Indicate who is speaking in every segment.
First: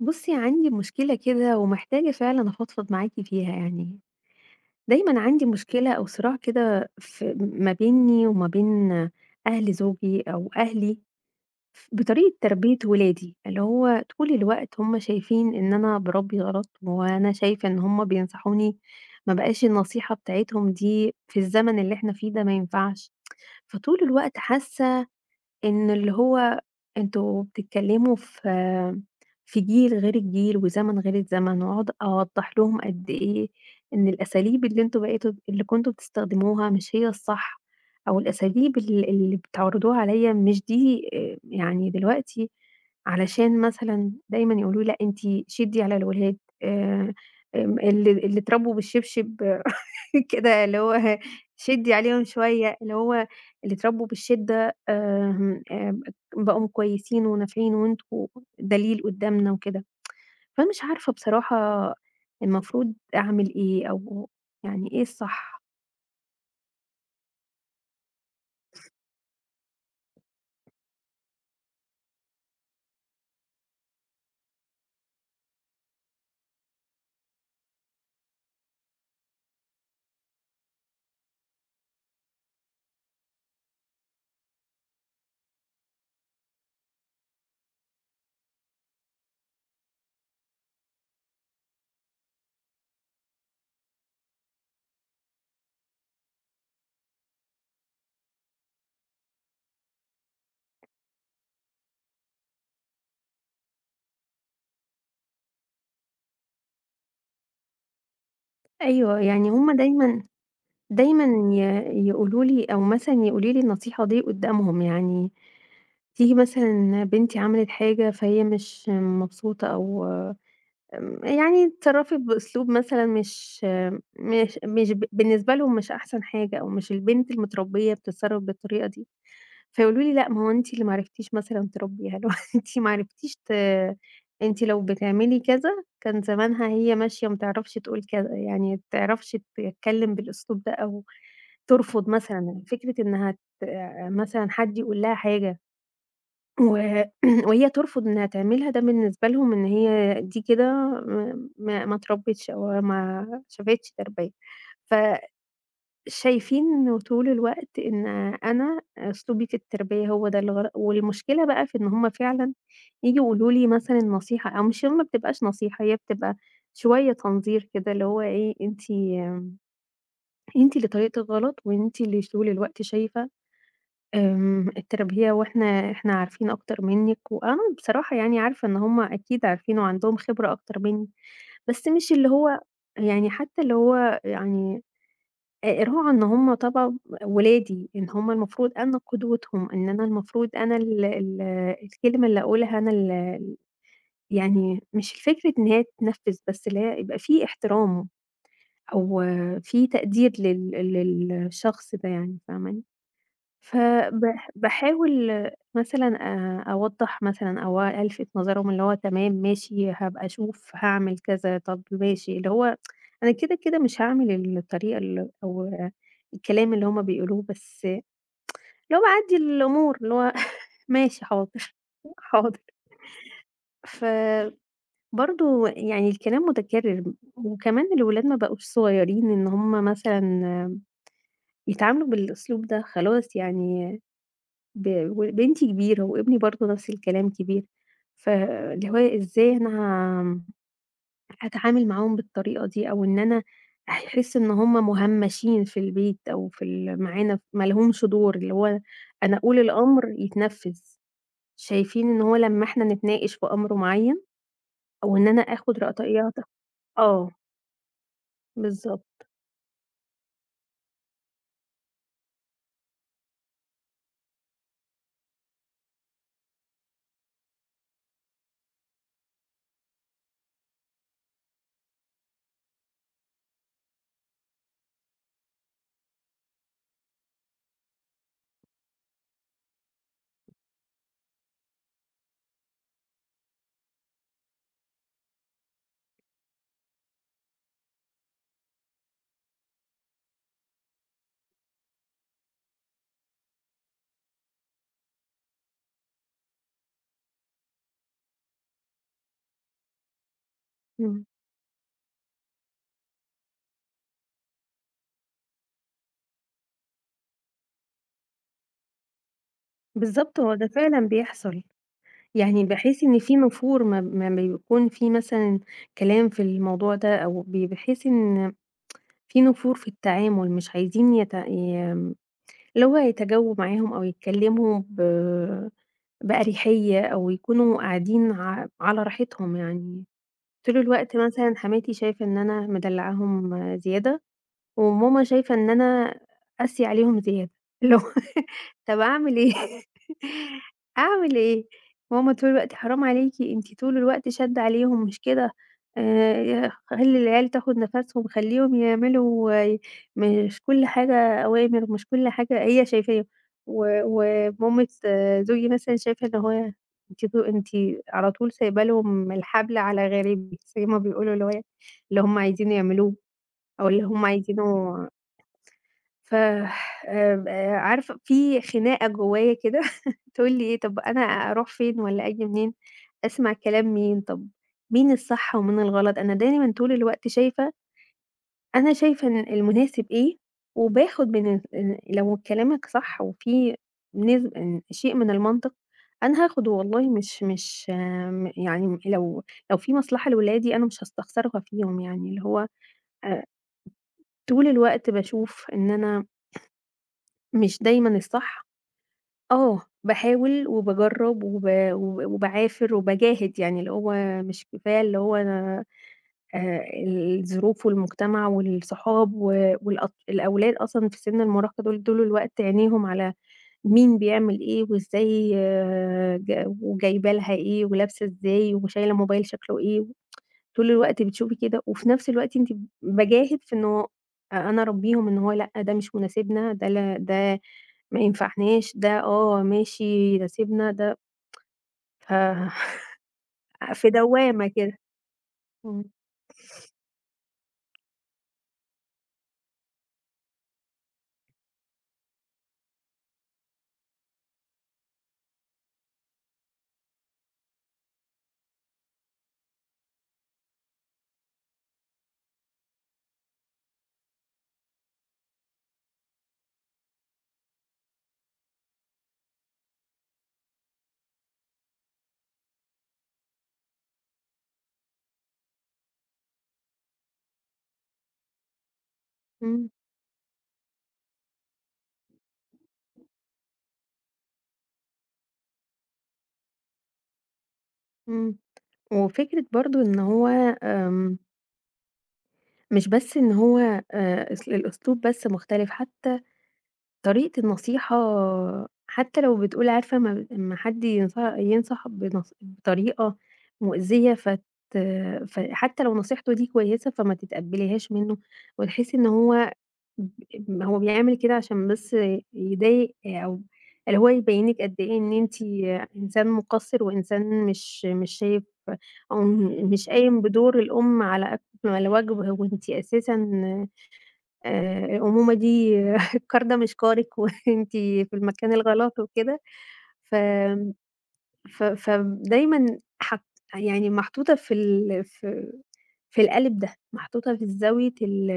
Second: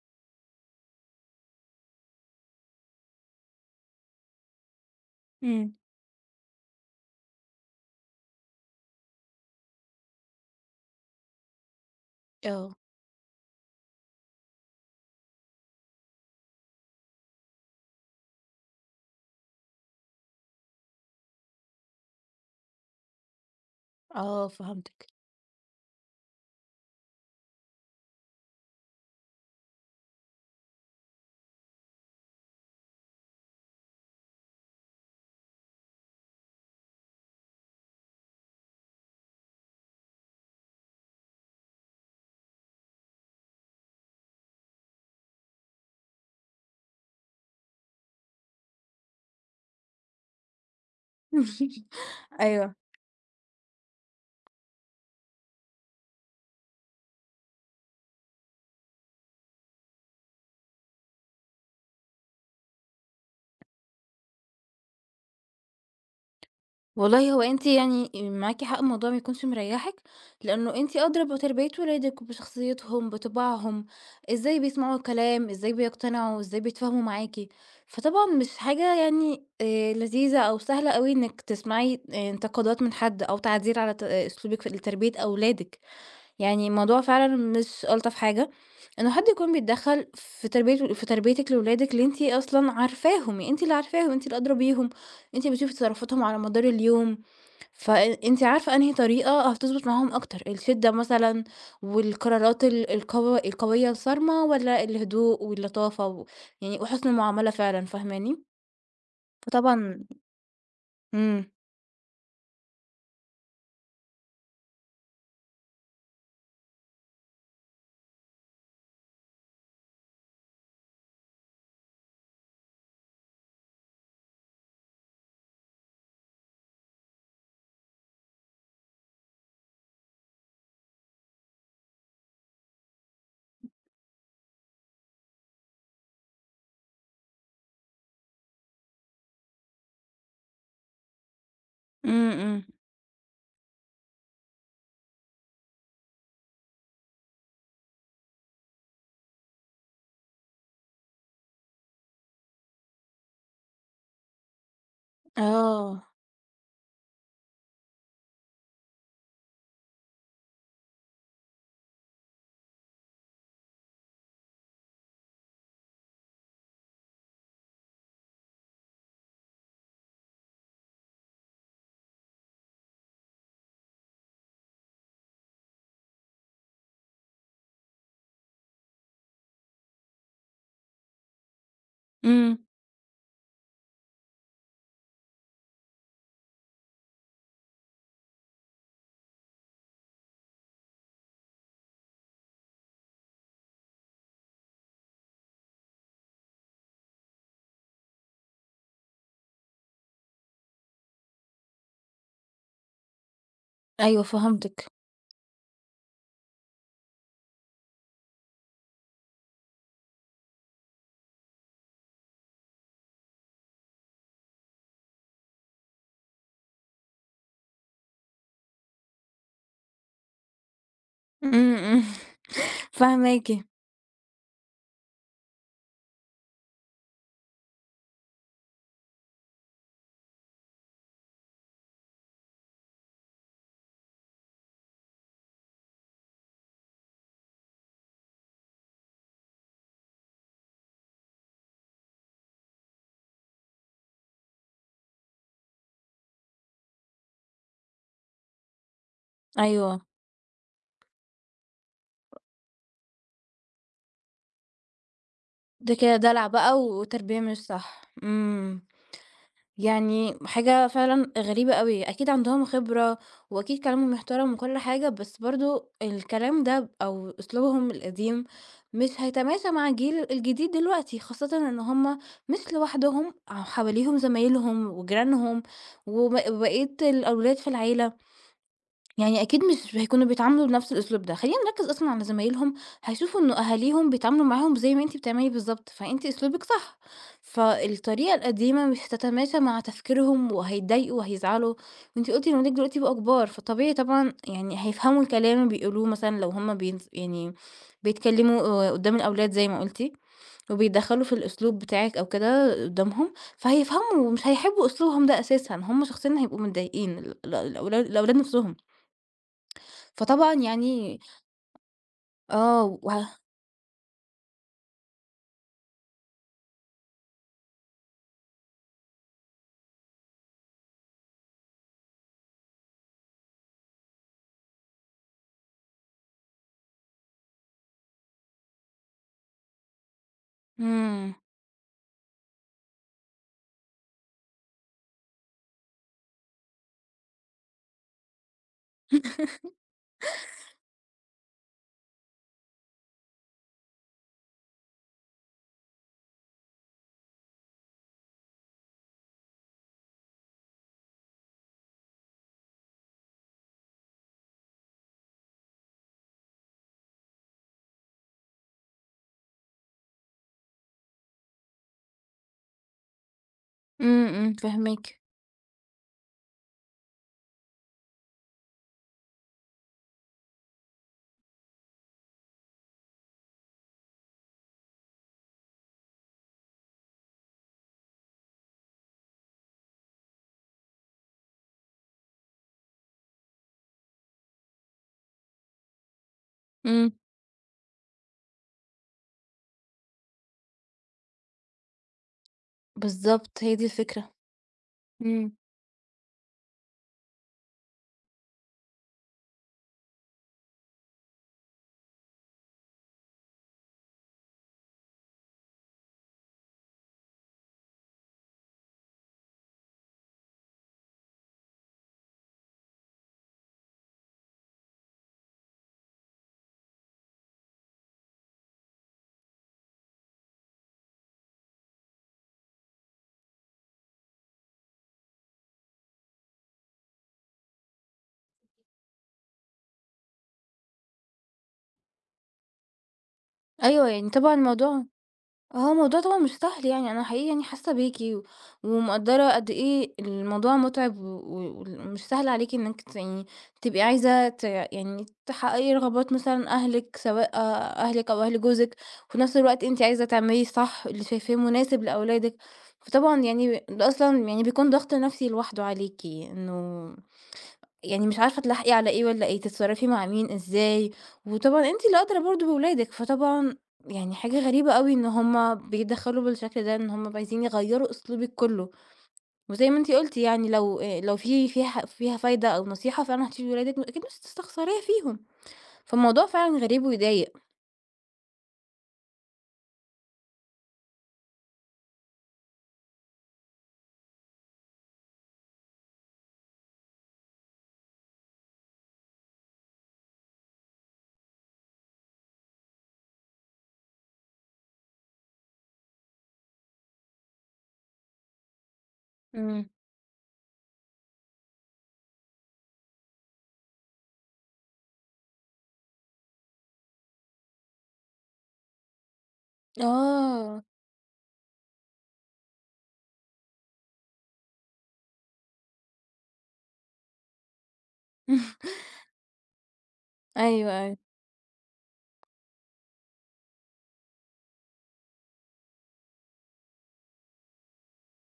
Speaker 1: بُصّي، عندي مشكلة كده ومحتاجة فعلًا أفضفض معاكِ فيها يعني. دايمًا عندي
Speaker 2: إمم.
Speaker 1: مشكلة أو صراع كده في ما بينّي وما بين أهل زوجي أو أهلي بطريقة
Speaker 2: آه،
Speaker 1: تربية ولادي، اللي هو طول الوقت هم شايفين إن أنا باربّي غلط وأنا شايفة إن هم بينصحوني ما بقاش النصيحة بتاعتهم دي في الزمن اللي إحنا فيه ده ما ينفعش، فطول الوقت
Speaker 2: آه فهمتِك.
Speaker 1: حاسة إن اللي هو أنتم بتتكلموا في جيل غير الجيل، وزمن غير الزمن، وأقعد أوضّح لهم قد إيه إن الأساليب اللي أنتم بقيتوا اللي كنتم بتستخدموها مش هي الصح، أو الأساليب اللي بتعرضوها عليَّ مش دي يعني دلوقتي علشان مثلًا دايمًا يقولوا لي لأ أنتِ شدّي على الولاد آآ، اللي اتربوا بالشبشب كده اللي هو شدّي عليهم
Speaker 2: أيوه.
Speaker 1: شوية، اللي هو اللي اتربوا بالشدة آمم، آآ بقوا كويسين ونافعين وأنتم دليل قدّامنا وكده، فمش عارفة بصراحة المفروض أعمل إيه أو يعني إيه الصح؟
Speaker 2: والله هو أنتِ يعني معاكِ حق الموضوع ما يكونش مريّحِك، لأنه أنتِ أدرى بتربية ولادِك وبشخصيتهم، بطباعهم، إزاي بيسمعوا الكلام، إزاي بيقتنعوا، إزاي بيتفاهموا معاكِ. فطبعًا مش حاجة يعني لذيذة أو سهلة أوي إنِّك تسمعي انتقادات من حد أو تعديل على ت آه، أسلوبِك في لتربية أولادِك. يعني الموضوع فعلًا مش ألطف حاجة، إنه حد يكون بيتدخّل في تربية في تربيتِك لولادِك اللي أنتِ أصلًا عارفاهم، أنتِ اللي عارفاهم، أنتِ اللي أدرى بيهم، أنتِ بتشوفي تصرفاتهم على مدار اليوم، فأنتِ عارفة أنهي طريقة هتضبط معاهم أكتر، الشدة مثلًا والقرارات ال القو القوية الصارمة والّا الهدوء واللطافة و يعني وحُسن المعاملة فعلًا، فاهماني؟
Speaker 1: أيوه، يعني هُم
Speaker 2: فطبعًا
Speaker 1: دايمًا دايمًا
Speaker 2: إمم،
Speaker 1: ي يقولوا لي أو مثلًا يقولوا لي النصيحة دي قدّامهم، يعني تيجي مثلًا بنتي عملت حاجة فهي مش مبسوطة أو يعني اتصرّفي بأسلوب مثلًا مش مش مش ب بالنسبة لهم مش أحسن حاجة أو مش البنت المتربية بتتصرّف بالطريقة دي. فيقولوا لي: "لأ، ما هو أنتِ اللي ما عرفتيش مثلًا تربّيها، اللي هو أنتِ ما عرفتيش ت أنتِ لو بتعملي كذا كان زمانها هي ماشية ما تعرفش تقول كذا، يعني ما تعرفش تتكلّم بالأسلوب ده أو ترفض
Speaker 2: إمم،
Speaker 1: مثلًا."
Speaker 2: إمم،
Speaker 1: يعني فكرة إنها ت مثلًا حد يقول لها حاجة و وهي ترفض إنها تعملها، ده بالنسبة لهم إن هي دي كده م ما ما اتربّتش أو ما شافتش تربية. ف
Speaker 2: آه،
Speaker 1: شايفين انه طول الوقت إن أنا أسلوبي في التربية هو ده الغلط، والمشكلة بقى في إن هُم فعلًا ييجوا يقولوا لي مثلًا نصيحة أو مش ما بتبقاش نصيحة، هي بتبقى شوية تنظير كده، اللي هو إيه أنتِ اللي طريقتِك غلط، وأنتِ اللي طول الوقت شايفة التربية وإحنا عارفين أكتر منِّك، وأنا بصراحة يعني عارفة إن هُم أكيد عارفين وعندهم خبرة أكتر مني، بس مش اللي
Speaker 2: إمم،
Speaker 1: هو يعني حتى اللي هو يعني راعوا إن هم طبعًا ولادي، إن هم المفروض أنا قدوتهم، إن أنا المفروض أنا ال ال الكلمة اللي أقولها أنا يعني مش الفكرة إن هي تتنفّذ، بس اللي هي يبقى في احترام أو في تقدير للشخص ده يعني، فاهماني؟
Speaker 2: أيوه فهمتِك،
Speaker 1: باحاول مثلًا أوضّح مثلًا أو ألفت نظرهم اللي هو تمام ماشي هابقى أشوف هاعمل كذا، طب ماشي، اللي هو أنا كده مش هاعمل الطريقة أو الكلام اللي هُم بيقولوه، بس اللي هو باعدّي الأمور اللي هو ماشي
Speaker 2: إمم،
Speaker 1: حاضر،
Speaker 2: إمم،
Speaker 1: حاضر.
Speaker 2: فاهماكِ.
Speaker 1: فبرضه يعني الكلام متكرر، وكمان الولاد ما بقوش صغيرين إن هُم مثلًا يتعاملوا بالأسلوب ده، خلاص يعني ب وبنتي كبيرة وابني برضه نفس الكلام كبير، فاللي هو إزاي أنا ه هاتعامل معاهم بالطريقة دي، أو إن أنا هيحسّوا إن هم مُهمّشين في البيت أو في معانا ما لهمش دور، اللي هو أنا أقول
Speaker 2: أيوه،
Speaker 1: الأمر يتنفّذ، شايفين إن هو لمّا إحنا نتناقش في أمر معيّن أو إن أنا آخُد
Speaker 2: ده
Speaker 1: رأيت.
Speaker 2: كده دلع بقى
Speaker 1: آه،
Speaker 2: وتربية مش صح،
Speaker 1: بالضبط.
Speaker 2: يعني حاجة فعلًا غريبة أوي، أكيد عندهم خبرة وأكيد كلامهم محترم وكل حاجة، بس برضه الكلام ده أو أسلوبهم القديم مش هيتماشى مع الجيل الجديد دلوقتي، خاصةً إن هُم مش لوحدهم، حواليهم زمايلهم وجيرانهم وبقية الأولاد في العيلة. يعني أكيد مش هيكونوا بيتعاملوا بنفس الأسلوب ده، خلّينا نركّز أصلًا على زمايلهم، هيشوفوا إنه أهاليهم بيتعاملوا معاهم زي ما أنتِ بتعملي بالضبط، فأنتِ أسلوبِك صح، فالطريقة القديمة مش هتتماشى مع تفكيرهم وهيتضايقوا وهيزعلوا، وأنتِ قُلتِ إن ولادِك دلوقتي بقوا كبار، فطبيعي طبعًا يعني هيفهموا الكلام اللي بيقولوه مثلًا لو هُم يعني بيتكلموا قدّام الأولاد زي ما قُلتِ، وبيتدخّلوا
Speaker 1: إمم،
Speaker 2: في الأسلوب بتاعِك أو كده قدّامهم، فهيفهموا ومش هيحبوا أسلوبهم ده أساسًا، هُم شخصيًا هيبقوا متضايقين ال ال الأولا الأولاد نفسهم.
Speaker 1: بالضبط،
Speaker 2: فطبعًا
Speaker 1: هو ده فعلًا
Speaker 2: يعني
Speaker 1: بيحصل. يعني
Speaker 2: آه،
Speaker 1: بحيث إن في نفور ما بيكون في مثلًا كلام في الموضوع ده أو بحيث إن في نفور في التعامل مش عايزين يت ي اللي هو يتجاوبوا معاهم أو يتكلموا بأريحية أو يكونوا قاعدين على راحتهم يعني. طول الوقت
Speaker 2: إمم.
Speaker 1: مثلًا حماتي شايفة إن أنا مدلعاهم زيادة وماما شايفة إن أنا قاسية عليهم زيادة، اللي هو طب أعمل إيه؟ أعمل إيه؟ ماما طول الوقت حرام عليكِ أنتِ طول الوقت شادّة عليهم مش كده، خلّي العيال تاخد نفَسهم، خلّيهم يعملوا مش كل حاجة أوامر، مش كل حاجة هي شايفاه، و ومامة زوجي مثلًا شايفة إن هو أنتِ على طول سايبة لهم الحبل على غاربه زي ما بيقولوا، اللي هو اللي هم عايزينه يعملوه أو اللي هم
Speaker 2: إمم، إمم،
Speaker 1: عايزينه
Speaker 2: فاهماكِ.
Speaker 1: ف عارفة في خناقة جوايا كده تقول لي إيه، طب أنا أروح فين والّا آجي منين، أسمع كلام مين، طب مين الصح ومين الغلط. أنا دايمًا طول الوقت شايفة أنا شايفة إن المناسب إيه وباخد من لو كلامك صح وفي نسب شيء من المنطق، أنا هاخده
Speaker 2: إمم،
Speaker 1: والله مش مش آمم يعني لو في مصلحة لولادي أنا مش هاستخسرها فيهم يعني، اللي هو آآ
Speaker 2: بالضبط، هي دي الفكرة.
Speaker 1: طول الوقت
Speaker 2: إمم،
Speaker 1: باشوف إن أنا مش دايمًا الصح. آه، باحاول وباجرّب وب وب وباعافر وباجاهد، يعني اللي هو مش كفاية اللي هو أنا آآ الظروف والمجتمع والصحاب و الأولاد أصلًا في سِن المراهقة دول طول الوقت عينيهم على مين بيعمل إيه وإزاي وجايبة لها إيه ولابسة إزاي وشايلة موبايل شكله إيه طول الوقت بتشوفي كده، وفي نفس الوقت أنتِ باجاهد في إنه أنا أربيهم إن هو لأ، ده مش مناسبنا، ده لا ده ما ينفعناش، ده ماشي يناسبنا، ده ف
Speaker 2: أيوه،
Speaker 1: في
Speaker 2: يعني طبعًا
Speaker 1: دوامة كده.
Speaker 2: الموضوع
Speaker 1: إمم،
Speaker 2: طبعا مش سهل يعني انا حقيقي يعني حاسه بيكي ومقدره قد ايه الموضوع متعب ومش سهل عليكي انك يعني تبقي عايزه يعني تحققي رغبات مثلا اهلك سواء اهلك او اهل جوزك وفي نفس الوقت انت عايزه تعملي صح اللي شايفاه مناسب لاولادك فطبعا يعني ده اصلا يعني بيكون ضغط نفسي لوحده عليكي انه يعني مش عارفة تلحقي على إيه والّا إيه، تتصرّفي مع مين، إزاي، وطبعًا أنتِ اللي أدرى برضه بولادِك، فطبعًا يعني حاجة غريبة أوي إن هُم بيتدخّلوا بالشكل ده، إن هُم عايزين يغيّروا أسلوبِك كلّه،
Speaker 1: إمم،
Speaker 2: وزي ما أنتِ قُلتِ يعني لو في فيها ح فيها فايدة أو نصيحة فعلًا هتفيد ولادِك، أكيد مش هتستخسريها فيهم، فالموضوع فعلًا غريب ويضايق.
Speaker 1: إمم. وفكرة برضه إن هو آمم، مش بس إن هو أس الأسلوب بس مختلف، حتى طريقة النصيحة حتى لو بتقول عارفة أمّا حد ينصح بطريقة مؤذية فحتى لو نصيحته دي كويسة فما تتقبليهاش منه، وتحسي إن هو
Speaker 2: إمم.
Speaker 1: ب هو بيعمل كده عشان بس يضايق أو اللي هو يبين لِك قد إيه إن أنتِ إنسان مقصر وإنسان مش شايف أو مش قايم بدور
Speaker 2: آه،
Speaker 1: الأم على أكمل وجه وأنتِ أساسًا الأمومة دي الكار ده مش كارِك وأنتِ في المكان الغلط وكده، ف
Speaker 2: أيوه، أيوه،
Speaker 1: ف فدايمًا يعني محطوطة في القالب ده، محطوطة في زاوية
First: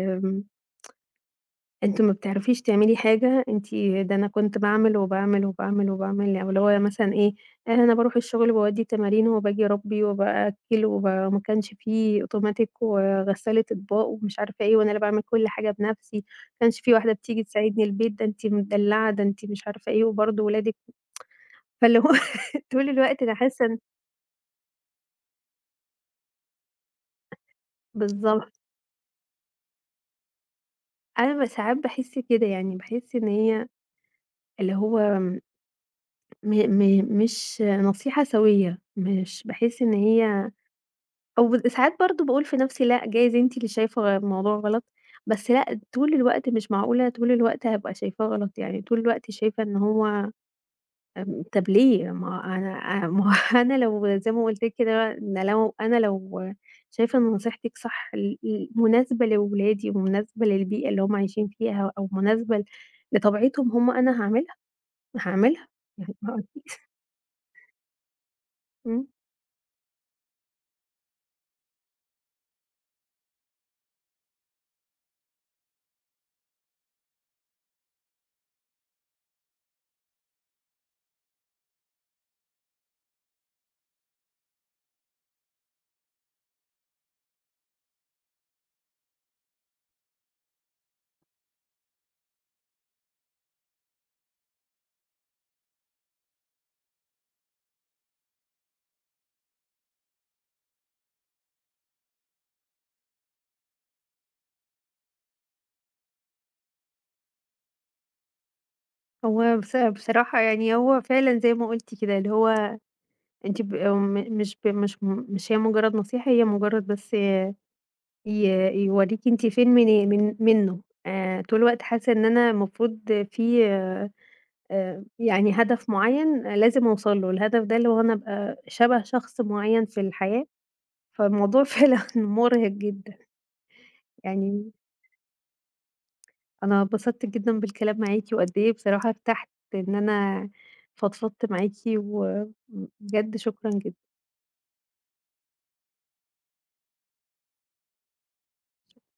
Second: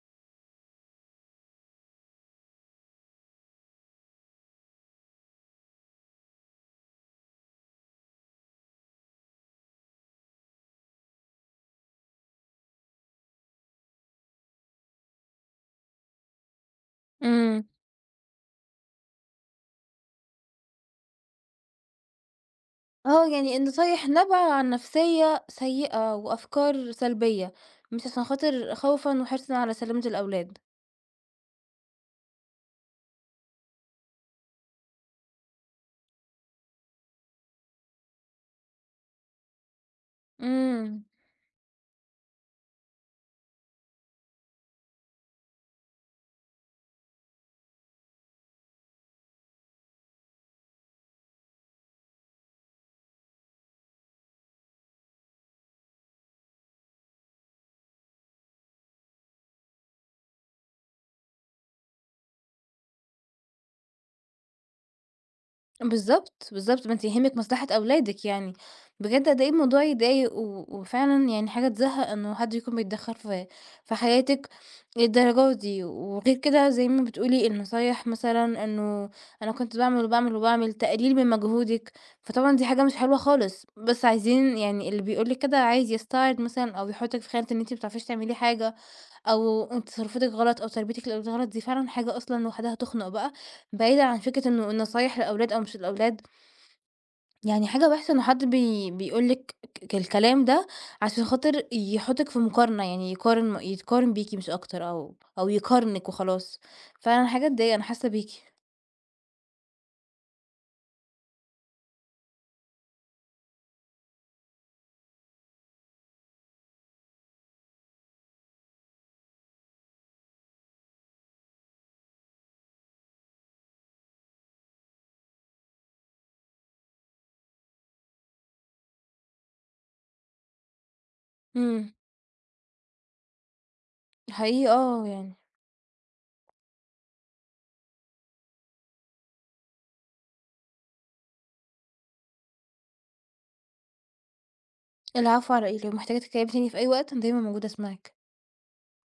Speaker 1: أنتِ ما بتعرفيش تعملي حاجة، ده أنا كنت باعمل، وباعمل، وباعمل، وباعمل، أو اللي هو مثلًا إيه، أنا باروح الشغل باودّي تمارين، وباجي أربّي، وبأكّل، وما كانش في أوتوماتيك وغسالة أطباق ومش عارفة إيه، وأنا اللي باعمل كل حاجة بنَفْسي، ما كانش في واحدة بتيجي
Speaker 2: إمم.
Speaker 1: تساعدني البيت، ده أنتِ مدلّعة، ده أنتِ مش عارفة إيه، وبرضه ولادِك فاللي هو طول الوقت
Speaker 2: آه،
Speaker 1: أنا
Speaker 2: يعني
Speaker 1: حاسة إن
Speaker 2: النصايح نابعة عن نفسية سيئة وأفكار سلبية، مش عشان
Speaker 1: بالضبط.
Speaker 2: خاطر خوفًا وحرصًا على سلامة الأولاد.
Speaker 1: أنا ساعات باحس كده يعني، باحس إن هي اللي هو م م مش نصيحة سويّة، مش باحس إن هي
Speaker 2: إمم.
Speaker 1: أو ساعات برضه باقول في نَفْسي لأ، جايز أنتِ اللي شايفة الموضوع غلط، بس لأ، طول الوقت مش معقولة طول الوقت هابقى شايفاه غلط، يعني طول الوقت شايفة إن هو طَب ليه؟ ما أنا ما هو أنا لو زي ما قُلت لِك كده أنا لو شايفة إن نصيحتِك صح ل ل مناسبة لولادي ومناسبة للبيئة اللي هم عايشين فيها أو مناسبة لطبيعتهم هم، أنا هاعملها، هاعملها يعني ما هو
Speaker 2: بالضبط،
Speaker 1: أكيد.
Speaker 2: بالضبط، ما أنتِ يهمِك مصلحة أولادِك يعني،
Speaker 1: إمم.
Speaker 2: بجد قد إيه الموضوع يضايق و وفعلًا يعني حاجة تزهّق إنه حد يكون بيتدخّل في حياتِك للدرجة دي، وغير كده زي ما بتقولي النصايح مثلًا إنه أنا كنت باعمل وباعمل وباعمل، تقليل من مجهودِك، فطبعًا دي حاجة مش حلوة خالص، بس عايزين يعني اللي بيقول لِك كده عايز يستعرض مثلًا أو يحطِّك في خانة إن أنتِ ما بتعرفيش تعملي حاجة أو أنتِ تصرُّفاتِك غلط أو تربيتِك للأولاد غلط، دي فعلًا حاجة أصلًا لوحدها تخنُق بقى، بعيدًا عن فكرة إنه النصايح للأولاد أو مش للأولاد، يعني حاجة وحشة إن حد بيقول لِك الكلام ده عشان خاطر يحُطِّك في مقارنة، يعني يقارن م يتقارن بيكِ مش أكتر أو يقارنِك وخلاص، فعلًا حاجة تضايق، أنا حاسة بيكِ.
Speaker 1: هو بصراحة يعني هو فعلًا زي ما قُلتِ كده اللي هو أنتِ ب آه، م مش ب مش مش هي مجرد نصيحة، هي مجرد بس ي يوريكِ أنتِ فين من من منه، طول الوقت حاسة إن أنا المفروض في يعني هدف معيّن لازم أوصل له، الهدف ده اللي هو أنا أبقى شبه شخص معيّن في الحياة، فالموضوع
Speaker 2: إمم،
Speaker 1: فعلًا مرهق جدًا،
Speaker 2: حقيقي
Speaker 1: يعني
Speaker 2: آه يعني.
Speaker 1: أنا اتبسطت جدًا بالكلام معاكِ، وقد إيه بصراحة ارتحت إن أنا فضفضت معاكِ، وبجد شكرًا جدًا.
Speaker 2: العفو على إيه، لو محتاجة تتكلمي تاني في أي وقت أنا دايمًا موجودة أسمعِك.